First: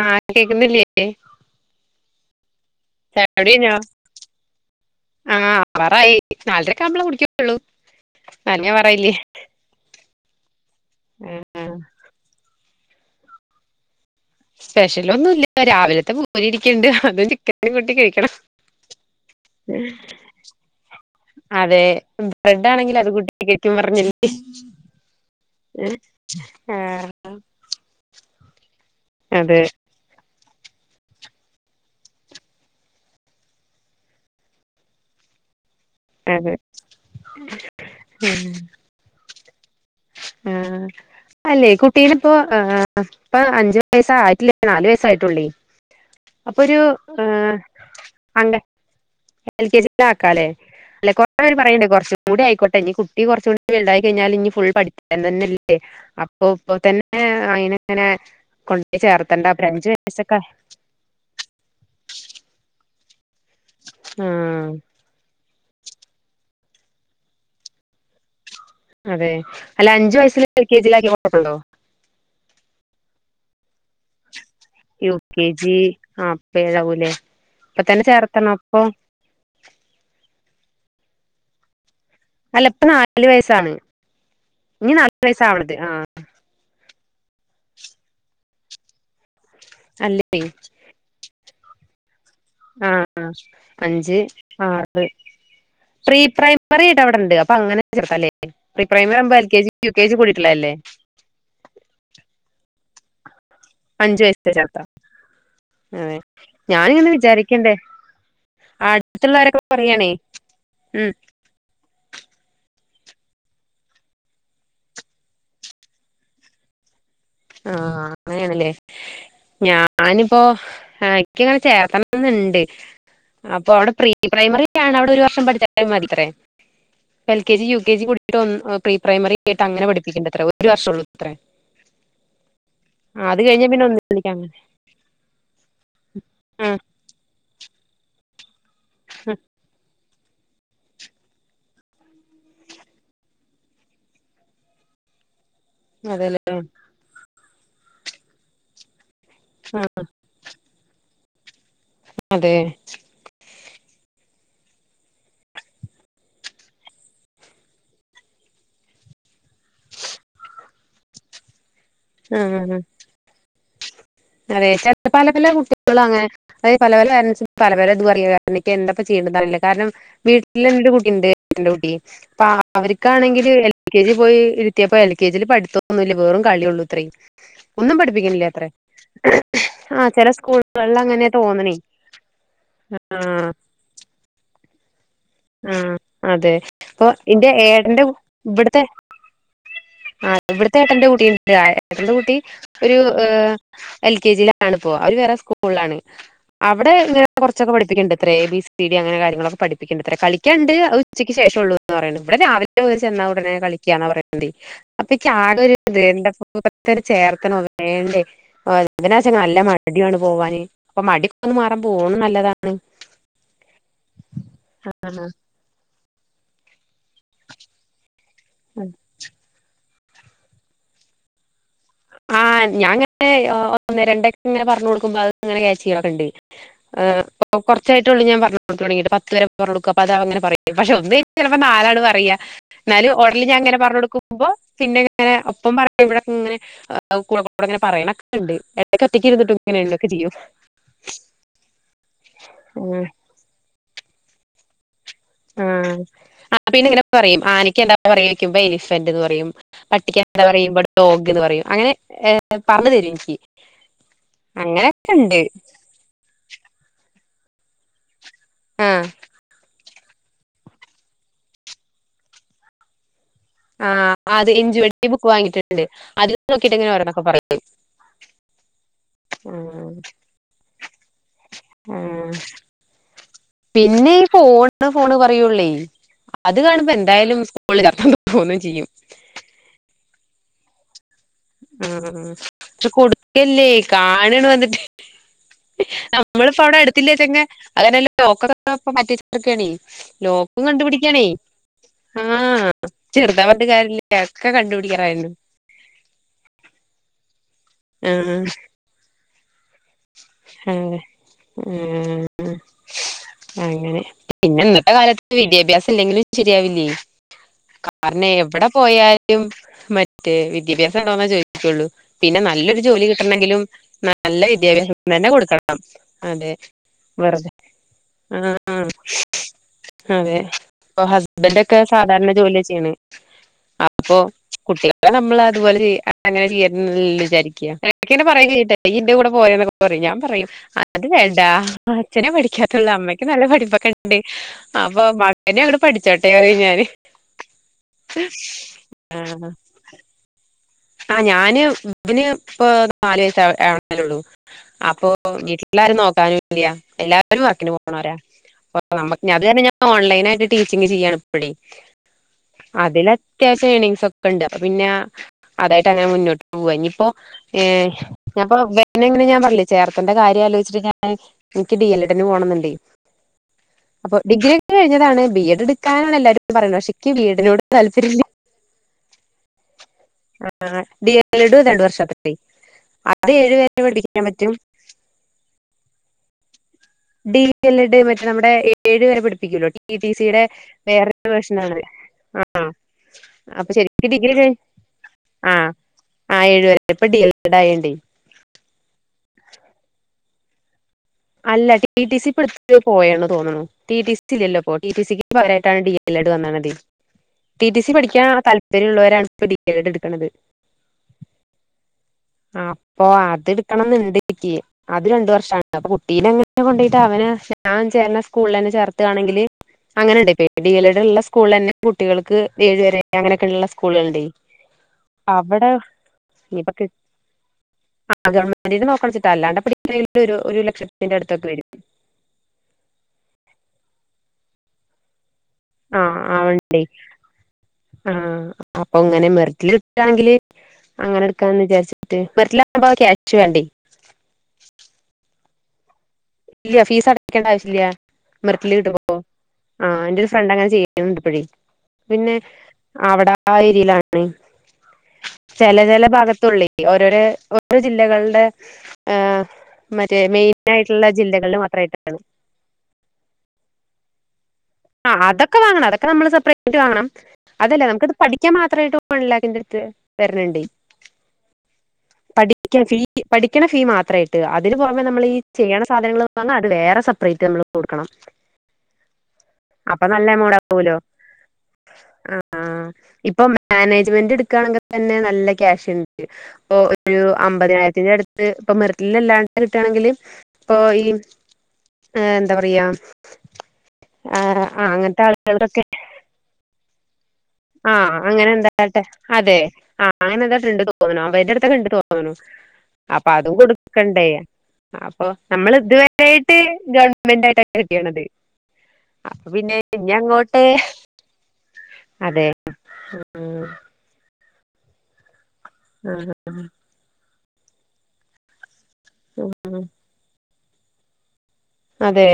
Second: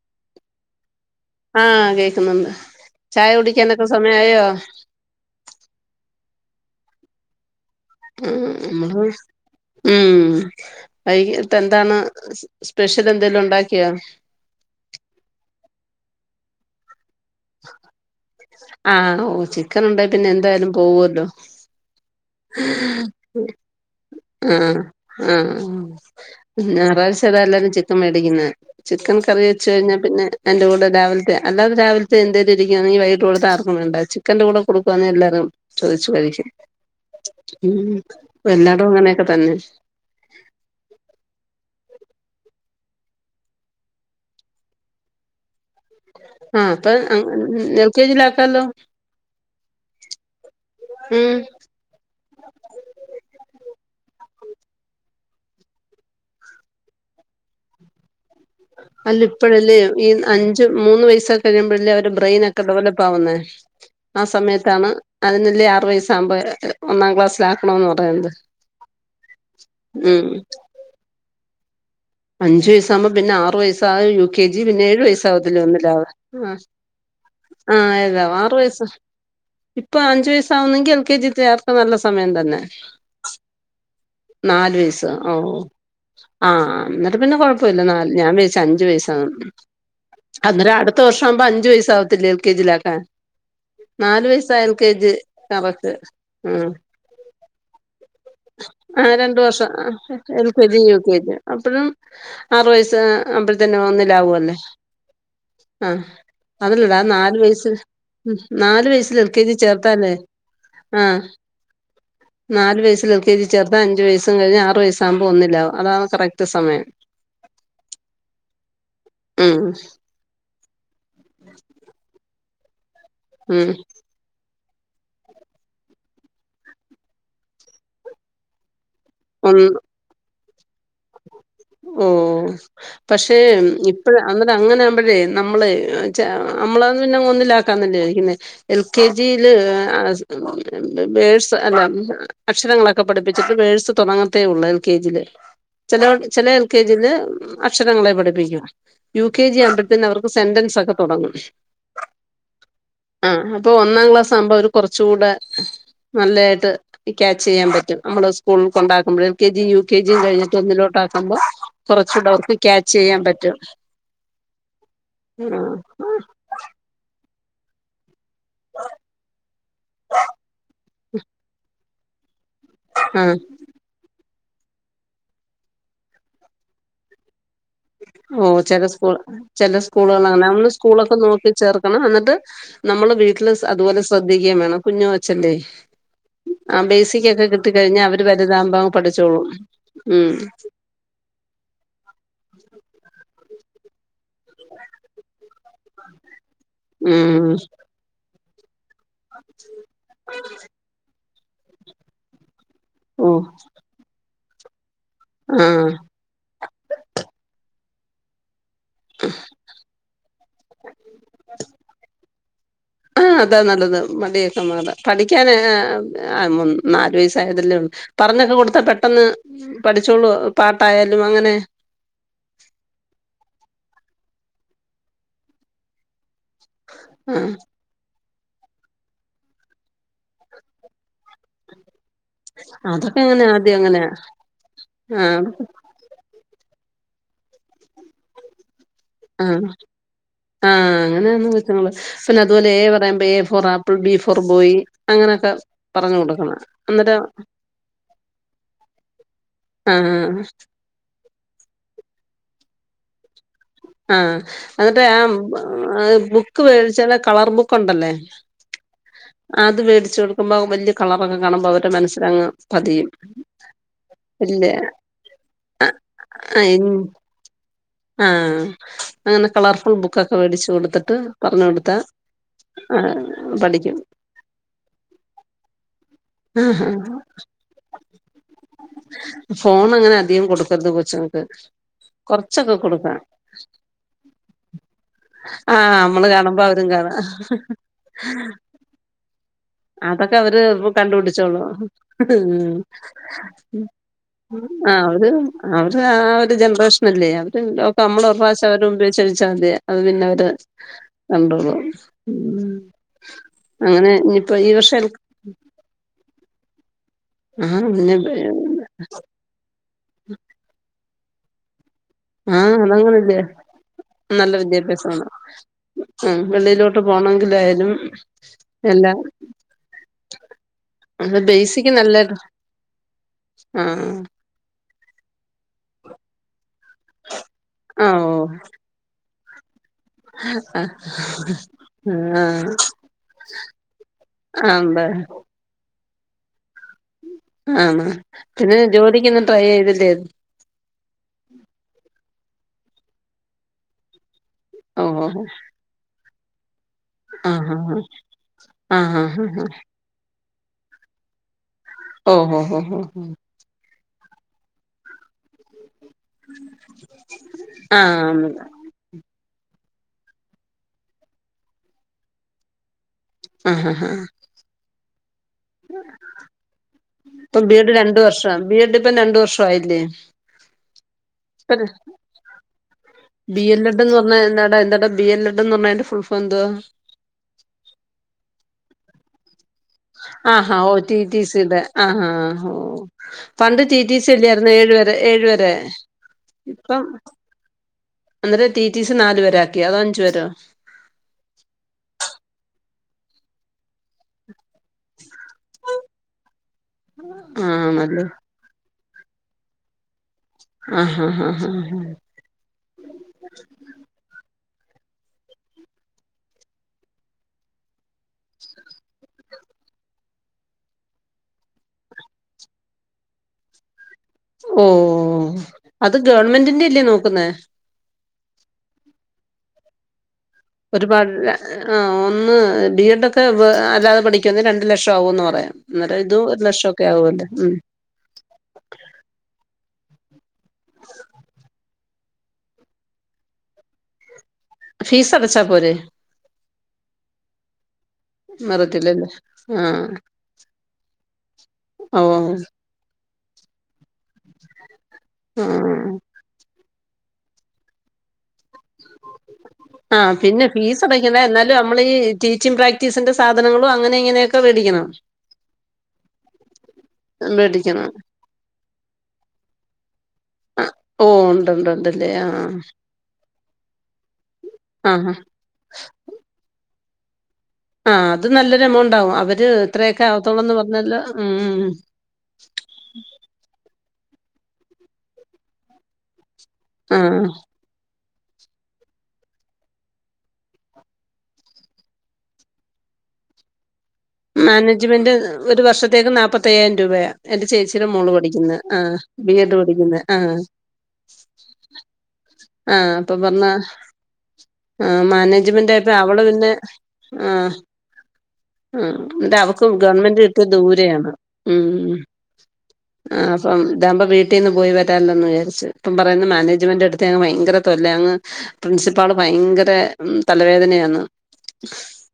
ആഹ് കേക്കുന്നില്ലേ ആ കേക്ക്ന്നുണ്ട്. ചായ കുടിക്കാനൊക്കെ സമയായോ? ആ ആവാറായി നാലരക്കെ ആവുമ്പളെ കുടിക്കള്ളൂ ഉം [unintelligible] നമ്മള് പറയില്ലേ. ഉം വൈകിട്ട് ആഹ് എന്താണ് സ്പെഷ്യൽ എന്തെലും ഉണ്ടാക്കിയോ? സ്പെഷ്യലൊന്നുല്ല രാവിലത്തെ പൂരി ഇരിക്ക്ണ്ട് അതും ചിക്ക ആ ഓ ചിക്കൻ ഉണ്ടേ പിന്നെ എന്തായാലും പോവുല്ലോ. അതെ ബ്രഡ് ആണെങ്കിൽ അത് കൂട്ടി [unintelligible] ആ ആ ആഹ് ഞായറാഴ്ചതല്ലാരും ചിക്കൻ മേടിക്കുന്നേ. ചിക്കൻ കറി അതെ വെച്ച് കഴിഞ്ഞാ പിന്നെ അയ്ന്റെ കൂടെ രാവിൽത്തെ അല്ലാതെ രാവിൽത്തെ എന്തേരി ഇരിക്കാണെങ്കി വൈകിട്ട് കൊടുത്ത ആർക്കും വേണ്ട. ചിക്കന്റെ കൂടെ കൊടുക്കാന്നേ [unintelligible] ചോദിച്ചു കഴിക്കും അതെ ഉം വല്ലാടും അങ്ങനെയക്കെ തന്നെ. ഉം അല്ലേ കുട്ടിയില് ഇപ്പോ ഏ ഇപ്പ അഞ്ച് വയസ്സായിട്ടില്ലേ നാല് വയസ്സായിട്ടൊള്ളേ. അപ്പൊ ഒരു ഏ എൽ കെ അംഗ ജിയിലാക്കാല്ലോ എൽ കെ ജില് ആക്കാല്ലെ? അല്ലെ കൊറേ ഉം പേര് പറയ്ണ്ടേ കൊർച്ച് കൂടി ആയിക്കോട്ടെ ഇഞ്ഞ് കുട്ടി കൊർച്ചൂടി ബൽതായി കയിഞ്ഞാല് ഇഞ്ഞി ഫുൾ പഠി [unintelligible] തന്നെല്ലേ അപ്പൊ ഇപ്പൊ തന്നെ അയിനങ്ങനെ കൊണ്ടോയി അല്ല ചേർത്തണ്ട [unintelligible] ഇപ്പഴല്ലേ അഞ്ച് ഈ വയസ്സൊക്കെ അഞ്ച് മൂന്ന് വയസൊക്കെ കഴിയുമ്പഴല്ലേ അവരെ ബ്രെയിനൊക്കെ ഡെവലപ്പാവുന്നേ. ആ ആഹ് സമയത്താണ് അതിനല്ലേ ആറു വയസാവുമ്പോ എ എ ഒന്നാം ക്ലാസ്സിലാക്കണന്ന് പറയുന്നത്. അതെ അല്ല അഞ്ച് ഉം വയസ്സിൽ എൽ കെ ജിയിലാക്കിയ കൊഴപ്പണ്ടോ? അഞ്ച് വയസ്സാകുമ്പോ പിന്നെ ആറ് വയസ്സായ യു കെ ജി പിന്നെ ഏഴ് യു കെ വയസാവത്തില്ലേ ജി ഒന്നിലാവ് ആഹ് ഇപ്പ ഏഴാവൂലേ ആ ആ ഇപ്പ തന്നെ [unintelligible] ചേർത്തണം ആറു അപ്പൊ വയസ്സ് ഇപ്പൊ അഞ്ച് വയസാവുന്നെങ്കിൽ എൽ കെ ജി ചേർ ഇപ്പ നല്ല സമയം തന്നെ അല്ല ഇപ്പൊ നാല് വയസ്സാണ് നാല് ഇനി വയസ്സ് ഓ വയസ്സാവണത് ആഹ് ഓ ആ ഇന്നട്ട് പിന്നെ കൊഴപ്പൊല്ല നാല് ഞാൻ വിചാരിച്ച് അഞ്ച് വയസ്സ അല്ലേ അന്നേരം അട് ത്ത വർഷം ആവുമ്പം അഞ്ച് വയസാവത്തില്ലേ എൽ കെ ജിലാക്കാൻ? ആ അഞ്ച്, നാല് വയസ്സായ L R K G correct pre ഉം പ്രൈമറി അഒടെ ഇണ്ട് അപ്പ അങ്ങനെ ചേർത്താല്ലേ പ്രീ ആ പ്രൈമറി ആവുമ്പ രണ്ട് എൽ കെ ജി, വർഷം U K G L K കൂടിയിട്ടേള്ളല്ലേ? ജി യു കെ ജി അപ്പഴും ആറ് വയസ്സ് ഏ ആവുമ്പത്തേനു അഞ്ചു ഒന്നിലാവു വയസ്സ് അല്ലേ. ചേർത്താ ആ അതെ അതല്ലെടാ ഞാനിങ്ങനെ നാല് വയസ്സ് വിചാരിക്കണ്ടേ ഉം നാല് വയസിൽ എൽ കെ ജി അടുത്തുള്ളവരൊക്കെ പറയാണേ ചേർത്താലേ ആ. ഉം നാല് വയസിൽ എൽ ക്കെ ജി ചേർത്താ അഞ്ച് വയസും കഴിഞ്ഞ് ആറ് വയസാകുമ്പോ ഒന്നിലാവും അതാണ് കറക് റ്റ് സമയം ആ അങ്ങനേണ്ല്ലേ ഉം ഞാനിപ്പോ [unintelligible] ഇക്കിങ്ങനെ ചേർത്തണന്ന്ണ്ട് അപ്പൊ ഉം അഒടെ പ്രി പ്രി പ്രൈമറിയാണ് അഒടെ ഒരു വർഷം പഠിച്ചാലും മതിത്രേ. L K G, U K G കൂടിയിട്ട് ഒന്ന് ഹേ പ്രീ പ്രൈമറി ആയിട്ട് ഒന്ന് അങ്ങനെ പഠിപ്പിക്കേണ്ടത്രേ ഒരു വർഷം ഉള്ളൂ അത്രേ. ഓഹ് ആ, പക്ഷേ അത് കഴിഞ്ഞാൽ പിന്നെ ഇപ്പഴ് ഒന്നിലേക്ക് അന്നട്ട് അങ്ങനെ ആകുമ്പഴേ നമ്മള് ച ആ നമ്മള പിന്നെ ഒന്നിലാക്കാന്നെല്ലേ ഇരിക്കുന്നെ എൽ കെ ജി യില് ആ സ് ബേ ബേഴ്സ് അല്ലാം അക്ഷരങ്ങളൊക്കെ പഠിപ്പിച്ചിട്ട് ബേസ് തുടങ്ങത്തേ ഒള്ളൂ എൽ കെ ജി യില് ചെലെ അതെല്ലേ ചെലെ എൽ കെ ജി ന്ന് അക്ഷരങ്ങളെ പഠിപ്പിക്കും യു കെ ജി ആ ആവുമ്പോഴത്തേന് അവർക്ക് സെന്റെൻസ് ഒക്കെ തുടങ്ങും അതെ ആഹ അപ്പൊ ഒന്നാം ക്ലാസ് ആകുമ്പോ അവര് കൊറച്ചു കൂടെ നല്ലായിട്ട് ക്യാച്ച് യ്യൻ പറ്റും നമ്മള് സ്കൂളിൽ കൊണ്ടാക്കുമ്പോൾ L K G U K ജിയും കഴിഞ്ഞിട്ട് ഒന്നിലോട്ട് ആക്കുമ്പോ കൊറച്ചൂടെ ആ അവർക്ക് ആ ക്യാച്ച് യ്യാൻ പറ്റും അതെ പല പല കുട്ടികളും അങ്ങനെ അതെ പല പല പേരൻസ് പലെ പലെ ഇത് പറയും എനിക്ക് എന്തപ്പ ചെയ്യണ്ടത് അറിയ്ണില്ല കാരണം വീട്ടിൽ തന്നെ ഒരു കുട്ടിയുണ്ട് എൻ്റെ കുട്ടി ആ ആ അവർക്കാണെങ്കില് എൽ കെ ജി പോയി ഇരുത്തിയപ്പോ എൽ കെ ജിൽ പഠിത്തം ഒന്നും ഇല്ല വെറും കളിയൊള്ളും അത്ര ഒന്നും ഓ പഠിപ്പിക്ക്ണില്ലാ ത്രേ ചെല സ്കൂൾ ചെല സ്കൂളുകൾ അങ്ങനെ നല്ല സ്കൂളൊക്കെ അങ്ങനെ നോക്കി തോന്നണേ ചേർക്കണം എന്നിട്ട് നമ്മള് ആ വീട്ടില് അതുപോലെ ശ്രദ്ധിക്കയും വേണം കുഞ്ഞു കൊച്ചെല്ലേ ആ അതെ ആ ഇപ്പൊ ബേസിക് ഒക്കെ എന്റെ കിട്ടി ഏട്ടന്റെ കഴിഞ്ഞാൽ അവര് വലുതാവുമ്പോ അങ്ങ് പഠിച്ചോളും ഉം ആ ഇവിടത്തെ ഏട്ടന്റെ കുട്ടിയുണ്ട് ഏട്ടന്റെ കുട്ടി ഒരു എൽ കെ ജി യിലാണ് ഇപ്പോ അവര് വേറെ സ്കൂളിലാണ് അവിടെ ഇങ്ങനെ ഉം കൊറച്ചൊക്കെ പഠിപ്പിക്ക്ണ്ട്ത്രേ എ ബി സി ഡി അങ്ങനെ കാര്യങ്ങളൊക്കെ പഠിപ്പിക്ക്ണ്ട് ത്രേ കളിക്കാണ്ട് ഉച്ചയ്ക്ക് ശേഷം ഉള്ളൂന്ന് പറയ്ണ് ഇവിടെ രാവിലെ മുതൽ ഓ ചെന്നാൽ ഉടനെ കളിക്കാന്ന പറയുന്നത് അപ്പൊ ഇക്ക് ആകെ ഒരു ആഹ് ഇത് എന്താപ്പോ ഇപ്പത്തന്നെ ചേർത്തണോ വേണ്ടേ അതിനാശ നല്ല മടിയാണ് പോവാന് അപ്പൊ മടി ഒന്ന് മാറാൻ പോണും നല്ലതാണ് ആ അതാ നല്ലത് മടിയായിട്ടൊന്നുല്ല പഠിക്കാൻ നാലു വയസ് തായതല്ലേ ഒള്ളും പറഞ്ഞൊക്കെ കൊടുത്ത പെട്ടെന്ന് പഠിച്ചോളൂ പാട്ടായാലും അങ്ങനെ ആഹ ഞാൻ ഇപ്പഴെ ഒന്ന് രണ്ടക്കെ ഇങ്ങനെ പറഞ്ഞു കൊടുക്കുമ്പോ അത് ഇങ്ങനെ ക്യാച്ച് ചെയ്ണൊക്കെണ്ട് അഹ ആഹ് അപ്പകൊറ് കൊറച്ചായിട്ടോളും ഞാൻ പറഞ്ഞു കൊടുത്ത് തുടങ്ങിട്ട് പത്ത് വരെ പറഞ് കൊടുക്കും അപ്പോ അത്‌ അവൻ ങ്ങനെ പറയും പക്ഷേ ഒന്ന് കയിഞ്ഞ ചിലപ്പോ നാലാണ് പറയാ എന്നാലും അതൊക്കെ അങ്ങനെ ഓർഡറിൽ ഞാൻ ആദ്യം ങ്ങനെ അങ്ങനെ പറഞ്ഞോടുക്കുമ്പോ പിന്നെങ്ങനെ ആഹ് ഒപ്പം പറ ഇവിടെക് ഇങ്ങനെ ആഹ് അഹ് കൊള ങ്ങനെ പറയണക്കെണ്ട് ആഹ ആഹ് അങ്ങനെണ് കൊച്ചുങ്ങള് പിന്നെ അതുപോലെ ഏ ആഹ് പറയുമ്പോ A for app apple B for boy ആഹ് പറഞ്ഞ് കൊടു ആ പിന്നെ ഇങ്ങനെ പറയും ആനക്ക് എന്താ പറയാ ചോയ്ക്കുമ്പോ എലിഫന്റ് എന്ന് പറയും പട്ടിക്ക് ആഹ് എന്താ പറയുമ്പോ ഡോഗ് എന്ന് പറയും അങ്ങനെ ഏ പറഞ്ഞു തരും എനിക്ക് ആഹ എന്നിട്ടേ അങ്ങനെയൊക്കെ ആ ഉണ്ട് ബുക്ക് മേടിച്ചാല കളർ ബുക്ക് ഉണ്ടല്ലേ ആഹ അത് വേടിച്ചു കൊടുക്ക്പോ വലിയ കളറൊക്കെ കാണുമ്പോ അവരുടെ മനസ്സിലങ്ങ് പതിയും ആ ഇല്ല അരഇഞ്ച് വെട്ടിബുക്ക് വാങ്ങിട്ടുണ്ട് അതിൽന്ന് നോക്കിട്ട എങ്ങനെ ഓരോന്നൊക്കെ പറയും ആഹ അങ്ങനെ ആഹ് കളർഫുൾ ബുക്കൊക്കെ മേടിച്ചു കൊടുത്തിട്ട് പറഞ്ഞു കൊടുത്താ ആഹ് ആഹ പഠിക്കും പിന്നെ ഈ ഫോണ് ഫോണ് പറയൂള്ളേ അത് ആഹ് കാണുമ്പോ എന്തായാലും സ്കൂളിൽ അത്ത [unintelligible] പോ ചെയ്യും ഫോൺ അങ്ങനെ അധികം കൊടുക്കരുത് കൊച്ങ്ങ ഉ പക്ഷെ കൊടുക്കല്ലേ കാണാണ് വന്നിട്ട് ആഹ് നമ്മള് നമ്മളിപ്പോ കാണുമ്പോ അവിടെ അവരും കാണും എടുത്തില്ലേച്ചങ്ങ അവര്ലോക്കൊക്കെ മാറ്റിച്ചിക്കാണെ അതൊക്കെ അവര് കണ്ടുപിടിച്ചോളൂ ആഹ് ചെറുതാ പറഞ്ഞിട്ട് കാര്യല്ല ഒക്കെ ആഹ അവര് കണ്ടുപിടിക്കാറായിരുന്നു അവര് ആ ഒരു ജനറേഷനല്ലേ അവര് ഒക്കെ നമ്മള് ആഹ് പ്രാവശ്യം അവരുമ്പിയച്ച് കഴിച്ചാമതി അത്, പിന്നെ, അവര് അതെ കണ്ടുളും. ആഹ് ഉം അങ്ങനെ, ഇനിപ്പോ പിന്നെ ഈ ഇന്നത്തെ വർഷം. കാലത്ത് വിദ്യാഭ്യാസം ഇല്ലെങ്കിലും ശരിയാവില്ലേ? ആ പിന്നെ കാരണം എവിടെ പോയാലും, മ റ്റേ വിദ്യാഭ്യാസം ഉണ്ടോന്ന ചോദിച്ചിക്കുള്ളൂ. പിന്നെ, ആ നല്ലൊരു ജോലി അതങ്ങനല്ലേ കിട്ടണെങ്കിലും നല്ല വിദ്യാഭ്യാസ തന്നെ കൊടുക്കണം. ഉം അതെ വെളിയിലോട്ട് വെറതെ, പോണെങ്കിലായാലും ആഹ് എല്ലാം അതെ, ഇപ്പൊ, ഹസ്ബൻഡ ഒക്കെ ബേസിക് നല്ല സാധാരണ ജോലിയ ചെയ്യണെ. ആ അപ്പൊ, കുട്ടിക നമ്മള് അതു പോലെ ചെയ്യ. അങ്ങന ചെയ്യ വിചാരിക്ക. എനിക് ആ തന്നെ ഓ പറയൻ കയ്യട്ടെ ഈയ് എന്റെ കൂടെ. പോയ ന്നൊക്കെ പറയും. ഞാൻ. പറയും, ആ അത് വേണ്ടാ, അച്ഛനെ ആ പഠിക്കാത്തുള്ള. അമ്മയ്ക്ക് നല്ല പഠിപ്പൊക്കെ ണ്ട്. ആഹ്, തെ തന്നെ അങ്ങ് പഠിച്ചോട്ടെറിയും, ഞാന് ആണോ, പിന്നെ ജോലിക്കോന്നും ആഹ് ട്രൈ ചെയ്തില്ലേ? ആഹ്, ഞാന്, ഇതിന് ഇപ്പ നാല് വയസ് ആവുന്നെ ള്ളൂ. ഓ അപ്പൊ, വീട്ടിലാരും നോക്കാനും ല്യ, എല്ലാ രും ആ ആ വർക്കിന് പോണോരാ. ആ ആ ആ നമ്മക്ക് അത് ആ കാരണം ഞാൻ ഓൺലൈനായിട്ട് ടീച്ചിങ് ചെയ്യാണ്. പ്പടി, ഓഹോ ഹോ ഹോ ഹോ അതിലെറ്റ ഏണിങ്സ് ഒക്കെ ഉണ്ട്. അപ്പൊ, പിന്ന അതായിട്ട് അങ്ങനെ മുന്നോട്ട്- പോവ, ഇനിയിപ്പോ, ഏ, ആഹ് ഞപ്പൊ പിന്നെ, ഇങ്ങനെ ഞാൻ പറഞ്ഞ ല്ലേ? ചേർത്തണ്ടെ കാര്യം ആലോചിട്ട്. ഞാൻ, എനിക്ക് ഡി എൽ എഡന് പോണന്നു ണ്ടെ.. ആഹ് ആഹ് അപ്പൊ ഡിഗ്രി എടുത്ത് കഴിഞ്ഞതാണ് ബി എ ഡ് ക്കാനാണ് എല്ലാരും പറയണത്. പക്ഷേ എനിക്ക് ബി എ ഡ് നോട് താല്പര്യ ല്ല. ബീ എഡ് ഇപ്പ രണ്ടു വർഷായില്ലേ? ആഹ് [unintelligible] രണ്ട് വർഷ [unintelligible] ബി എൽ എഡ് എന്ന് പറഞ്ഞാൽ എന്താടാ, എന്താടാ, ബി എൽ എഡ് എന്ന് പറഞ്ഞാൽ, അതിന്റെ ഫുൾ ഫോം എന്തുവാ, ഡി എൽ എഡ് മറ്റേ നമ്മുടെ ഏഴ് വരെ, പഠിപ്പിക്കൂ ല്ലോ? ആഹാ, ഓ ട്ടി ട്ടി സിടെ ആഹ്, ആഹ് ഓ അപ്പൊ പണ്ട് ട്ടി ശരിക്കും ട്ടി ഡിഗ്രി സി കഴി ല്ലായിരുന്ന ഏഴു വരെ ഏഴു ആഹ് വരെ. ആഹ് ഏഴുവരെ. ഇപ്പ ഡി എൽ എഡ് ആയോ ണ്ടേ? അന്നേ ടി ടി സി നാല് പേരാക്കി. അതോ അഞ്ജ് പേരോ, അല്ല, ടി ടി സി ഇപ്പ എടുത്ത് പോയാണ് തോന്നുന്നു. ടി ടി സി ഇല്ല ല്ലോ? ഇ ടി ടി സിക്ക് പകരയിയിട്ടാണ് ഡി ല്ലഡ് വന്നമതി. ടി ടി സി ആണല്ലേ പഠിക്കാൻ താല്പര്യള്ളവരാണ് ഇപ്പൊ ടി എൽ ഏഡ് എടുക്കണത്. ആ ഹ ഹാ ആഹ് അപ്പൊ അത് എടുക്കണം ന്ന് ഇണ്ടനിക്. അത്, രണ്ടു വർഷാണ്. അപ്പൊ കുട്ടീനെ അങ്ങനെ കൊണ്ടയിട്ട്, അവന് ഞാൻ ചേർന്ന സ്കൂളിൽ തന്നെ ചേർത്തുകണെങ്കില്. അങ്ങനെയണ്ട് ഇപ്പ ടി എ ൽ ഡ് ഉള്ള സ്കൂള തന്നെ, കുട്ടികൾക്ക് ഏഴ് വരെ അങ്ങനെയൊക്കെ ഉള്ള സ്കൂളുകലു ണ്ടെ. ഓ, അത് ഗവൺമെന്റിന്റെ യല്ലേ നോക്ക്‌ ന്നേ? ആഹ്, ഗവൺമെന്റി ന്റ നോക്കണച്ചിട്ടാ. അല്ലാണ്ട് പ്പ ഡിഗ്രിലൊരു ഒര് ല ഒര്പാട് ആഹ് ഒന്ന് ബി എ ഡൊ ക്കെ അല്ലാതെ പഠിക്കന്നേ രണ്ട് ലക്ഷംമാവുംന്ന് പറയാം. അന്നേരം ഇതും ഒര് വർഷം ഒക്കെ ആവുലേ? ഉം. ആഹ്, അപ്പ ങ്ങനെ മെറിറ്റില് കിട്ട ണെങ്കില് അങ്ങനെ എട്ക്കാന്ന് വിചാരിച്ച് മെറിറ്റിലാവ്മ്പ ക്യാഷ് വേണ്ടേ ഫീസ് അടച്ചാ പോരേ ഇല്യ ഫീസഅടക്കണ്ട ആവശ്യല്യ മെറിറ്റില് കിട്ട്മ്പ മെറിറ്റിലല്ലേ ആഹ്, ന്റെ ഒര് ഫ്രണ്ട് അങ്ങനെ ചെയ്യ്ണ് ണ്ട്. ഇപ്പഴേ ഓ പിന്നെ ആഹ് വട ആ ഏരിയെലാണെ ചെല ചെല ആഹ് ഭാഗത്തൊള്ളേ ഓരോരേ ഓരോ ജില്ലകൾടെ ഏഹ് മറ്റേ ആഹ് മെയിൻ പിന്നെ ആയിട്ടുള്ള ഫീസടയ്ക്കണേ ‌ ജില്ലകളിൽ ന്നാലും അമ്മളീ മാത്രമായിട്ടാണ് ടീച്ചിംഗ് പ്രാക്ടീസിന്റെ സാധനങ്ങളും അങ്ങനെ ഇങ്ങനെയൊക് ആഹ് അതൊക്കെ വാങ്ങണം അതൊക്കെ നമ്മള് സപ്പറേറ്റ് വാങ്ങണം. അതല്ല മേടിക്കണം നമുക്കത് പഠിക്കാം മാത്രായിട്ട് വൺ ലാക്കിന്റെട്ത്ത് വെര്ണ് ണ്ടേ ഓഹ് ണ്ട് ണ്ട് ണ്ട് ല്ലേ പഠിക്കാ ഫീ പഠിക്ക്‌ണ ഫീ മാത്രായ്ട്ട് അതിന് പൊറമെ നമ്മളീ ആഹ് ചെയ്യ്ണ സാധനങ്ങള്ന്ന് പറഞ്ഞാ അത് വേറെ സെപ്പറേറ്റ് നമ്മള് കൊട്ക്കണം. ത് നല്ലൊരെമൗണ്ടാകും അവര് ത്രയൊക്കെ ആവത്തോളന്ന് പർഞ്ഞല്ലൊ ഉം ഉം. ആഹ് ഇപ്പം മാനേജ്മെന്റെ ട്ക്കാണങ്കതന്നെ നല്ല ക്യാഷ് ണ്ട്. പൊ ഒ രു ആഹ് അമ്പതിനായിരത്തിന്റെടുത്ത് പ്പൊ മെറിറ്റിലല്ലാണ്ട് കിട്ടാണെങ്കില് പ്പൊ ഈ ഏഹ് എന്താ പറയാ? ആഹ് അങ്ങനത്തെ മാനേജ്മെന്റ് ഒര് ആളുകൾക്കൊക്കെ വർഷത്തേക്ക് നാപ്പത്തയ്യായിരം രൂപയാ എന്റെ ചേച്ചിടെ ആഹ് മോള് അങ്ങനെ പഠിക്ക്‌ന്നേ എന്താട്ടെ ആഹ് ബി എഡ് പഠിക്ക്‌ന്നേ ആഹ്. തോന്ന്ണു അവര്ടെ ട്ത്തൊക്കെണ്ട് തോന്ന്ണു ആഹ് അപ്പ പർഞ്ഞാ ആഹ് അപ്പൊ നമ്മൾ മാനേജ്മെന്റായപ്പ അവള് ഇതുവരായിട്ട് പിന്നെ ഗവൺമെന്റ് ആയിട്ടാ ആഹ് കിട്ടിയണത് ഉം അപ്പൊ പിന്നെ ന്ന്‌ട്ടവക്ക് ഇനി ഗവൺമെന്റ് അങ്ങോട്ട് കിട്ട്യ ദൂരെയാണ്. ഊം അതെ ആഹ് സ്വം താമ്പ വീട്ടിന്ന് പോയി വരാല്ലോന്ന് വിചാരിച്ച്. പ്പം പറയ്ന്ന് ആഹ് മാനേജ്മെന്റ് എടുത്തയങ്ങ് ഭയങ്കര തൊല്ലാങ്ങ് പ്രിൻസിപ്പാള് ഭയങ്കെര ഉം തലവേദനയാന്ന്. അതെ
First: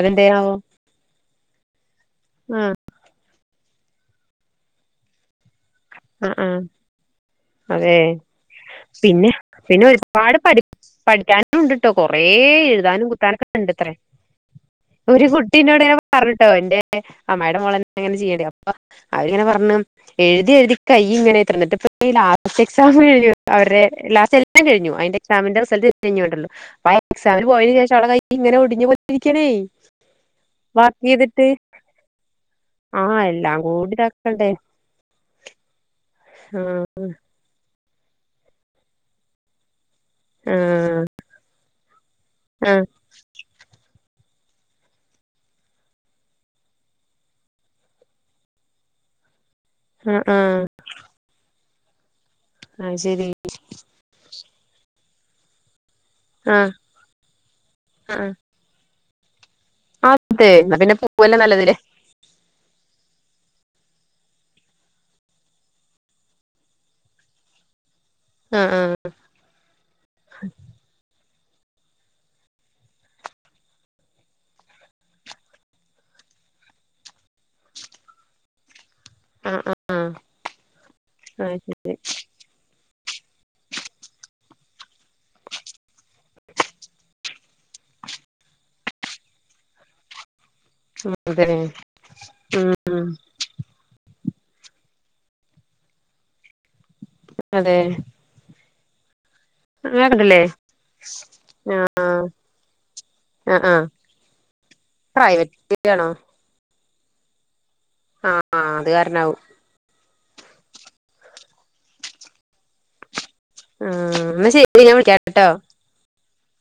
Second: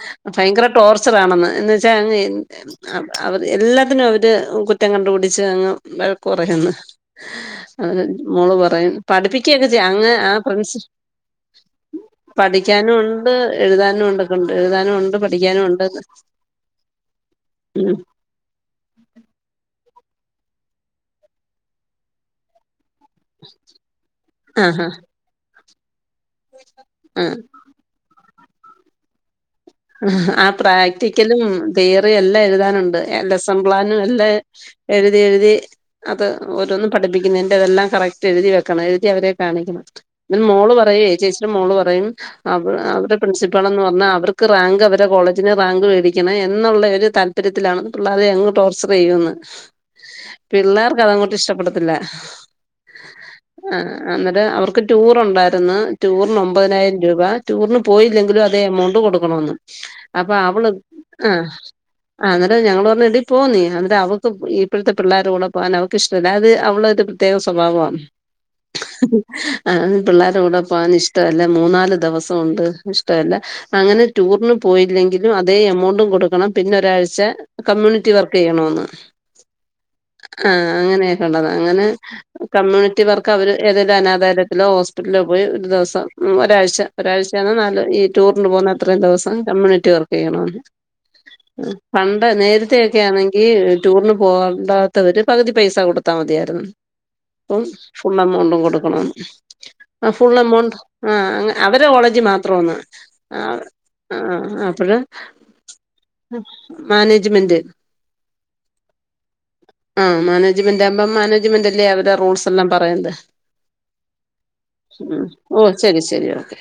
അതെന്തെ ആവോ? ഭയങ്കര ടോർച്ചറാണെന്ന് എന്നു വെച്ചാ അങ്ങ് എൻ എ ആഹ് അ അവത് എല്ലാത്തിനും അവര് കുറ്റം കണ്ട്പിടിച്ചങ്ങ് വഴക്ക്‌ ആഹ് ആഹ് പറഞ്ഞെന്ന് അതെ മോള് പറയ്ന്ന് പിന്നെ പിന്നെ ഒര്പാട് പഠ് പഠിക്കാനും ണ്ട്ട്ടോ കൊറേ പഠിക്കാനും എഴ്താനും ഉണ്ട് കുത്താനൊക്കെണ്ട്ത്രേ. എഴുതാനും ഉണ്ടൊക്കെ ഉണ്ട് എഴുതാനും ഉണ്ട് ഒര് പഠിക്കാനും കുട്ടീനോട് ഉണ്ട് ഞാൻ പർഞ്ഞുട്ടോ എന്റെ അമ്മായിടെ ഉം മൊളന്നെങ്ങനെ [unintelligible] പ്പം അവര്ങ്ങനെ പർഞ്ഞു എഴ്തി എഴ്തി കയ്യിങ്ങനെത്ര ന്നിട്ട്പ്പ ഈ ലാസ്റ്റെക്സാം കഴ്ഞ്ഞു അവര്ടെ ലാസ്റ്റെല്ലാം ആഹാ കഴ്ഞ്ഞു അയിന്റെ എക്സാമിന്റെ റിസൾട്ട് [unintelligible] പ്പയെക് ആ സാമിന് പോയതിന് ശേഷവളെ കയ്യിങ്ങനെ ഒടിഞ്ഞ് പൊട്ടീക്ക്ണേ ആഹ് പ്രാക്ടിക്കലും തിയറിയും എല്ലെഴുതാനൊണ്ട് ആ എൽ എല്ലാം എസ്സം കൂടി പ്ലാനും എല്ലേ ഇതാക്കണ്ടേ എഴ്തി എഴ്തി അത് ഓരോന്നും പഠിപ്പിക്കുന്നെന്റെതെല്ലാം കറക്റ്റ് എഴ്തി വെക്കണം എഴ്തി അവരെ കാണിക്കണം. ന്നെ ആ മോള് പറയേ ചേച്ചിടെ മോള് പറയും അവ ആ അവര്‌ടെ പ്രിൻസിപ്പാളെന്ന് പർഞ്ഞാ അവർ ക്ക് റാങ്കവരെ കോളേജിന് റാങ്ക് വേടിക്കണം എന്നുള്ള ഒര് താൽപര്യത്തിലാണ് പിള്ളാരെ അങ്ങ് ട്ടോർച്ചറെയ്യുന്ന്. ആ ആ പിള്ളേർക്കതങ്ങോട്ടിഷ്ട്ടപ്പെടത്തില്ല. അയ് ശെരി. അഅആഹ് അന്നിട്ട് അവർക്ക് ടൂറൊണ്ടായര്ന്ന് ടൂർനൊ ആ മ്പതിനായിരം രൂപ ടൂറിന് ആ പോയില്ലെങ്കിലും അ തെമൗണ്ട് കൊട്ക്കണോന്ന് ആ, അതെ അപ്പവള് എന്നാ പിന്നെ പോവല്ലേ ആഹ് നല്ലതില്ലേ ആന്ന്ട്ട് ഞങ്ങള് പറഞ്ഞ് എടി പോ നീ അന്ന്ട്ട് അവക്ക് ഇപ്പഴത്തെ പിള്ളാര്ടെ കൂടെ പോകാനവക്കിഷ്ട്ടല്ല അത് അവളൊരു ത്യേക സൊഭാവാന്. ആ ആ ആഹ് പിള്ളേര്ടെ കൂടെ പോവാനിഷ്ടവല്ല മൂന്നാല് ദെവസൊണ്ട് ഇഷ്ടവല്ല അങ്ങനെ ടൂറിന് പോയില്ലെങ്കിലും അതേ എമൗണ്ടും കൊടുക്കണം പിന്നൊരാഴ്ച കമ്മ്യൂണിറ്റി വർക്കെയ്യണോന്ന്. ആ ആ ആഹ് അങ്ങനെയൊക്കെള്ളത ആ, അങ്ങനെ ശരി കമ്മ്യൂണിറ്റി വർ ഒക്കെ അവര് ഏതെലും അനാദാലയത്തിലോ ഹോസ്പിറ്റലോ പോയി ഒരു ദിവസം ഒരാഴ്ച ഒരാഴ്ചയാണ് നാല് ഈ ടൂർന് പോന്നത് അത്രയും ദിവസം കമ്മ്യൂണിറ്റി വർക്ക് ചെയ്യണോന്ന് അതെ പണ്ട് നേരത്തെക്കെ ആണെ ഈ ടൂറിന് പോകണ്ടാത്തവര് പകുതി പൈസ കൊടുത്താ മതിയാരുന്നു അതെ അപ്പം എമൗണ്ടും കൊടുക്കണംന്ന് അങ്ങനെ ആ ഫുൾ കണ്ടില്ലേ എമൗണ്ട് ആ അവരെ കോളേജ് മാത്രന്ന് ആഹ് ആ അപ്പഴ് പ്രൈവറ്റ് ആണോ മാനേജ്മെന്റ് ആ അത് കാരണാവും ആ മാനേജ്മെന്റ് ആവുമ്പം മാനേജ്മെന്റല്ലേ അവരെ റൂൾസ് എല്ലാം പറയ്ണത് ആഹ് എന്നാ ശരി ഞാൻ ഉം വിളിക്കാട്ടോ ഓഹ് ശരി ശരി ഓക്കെ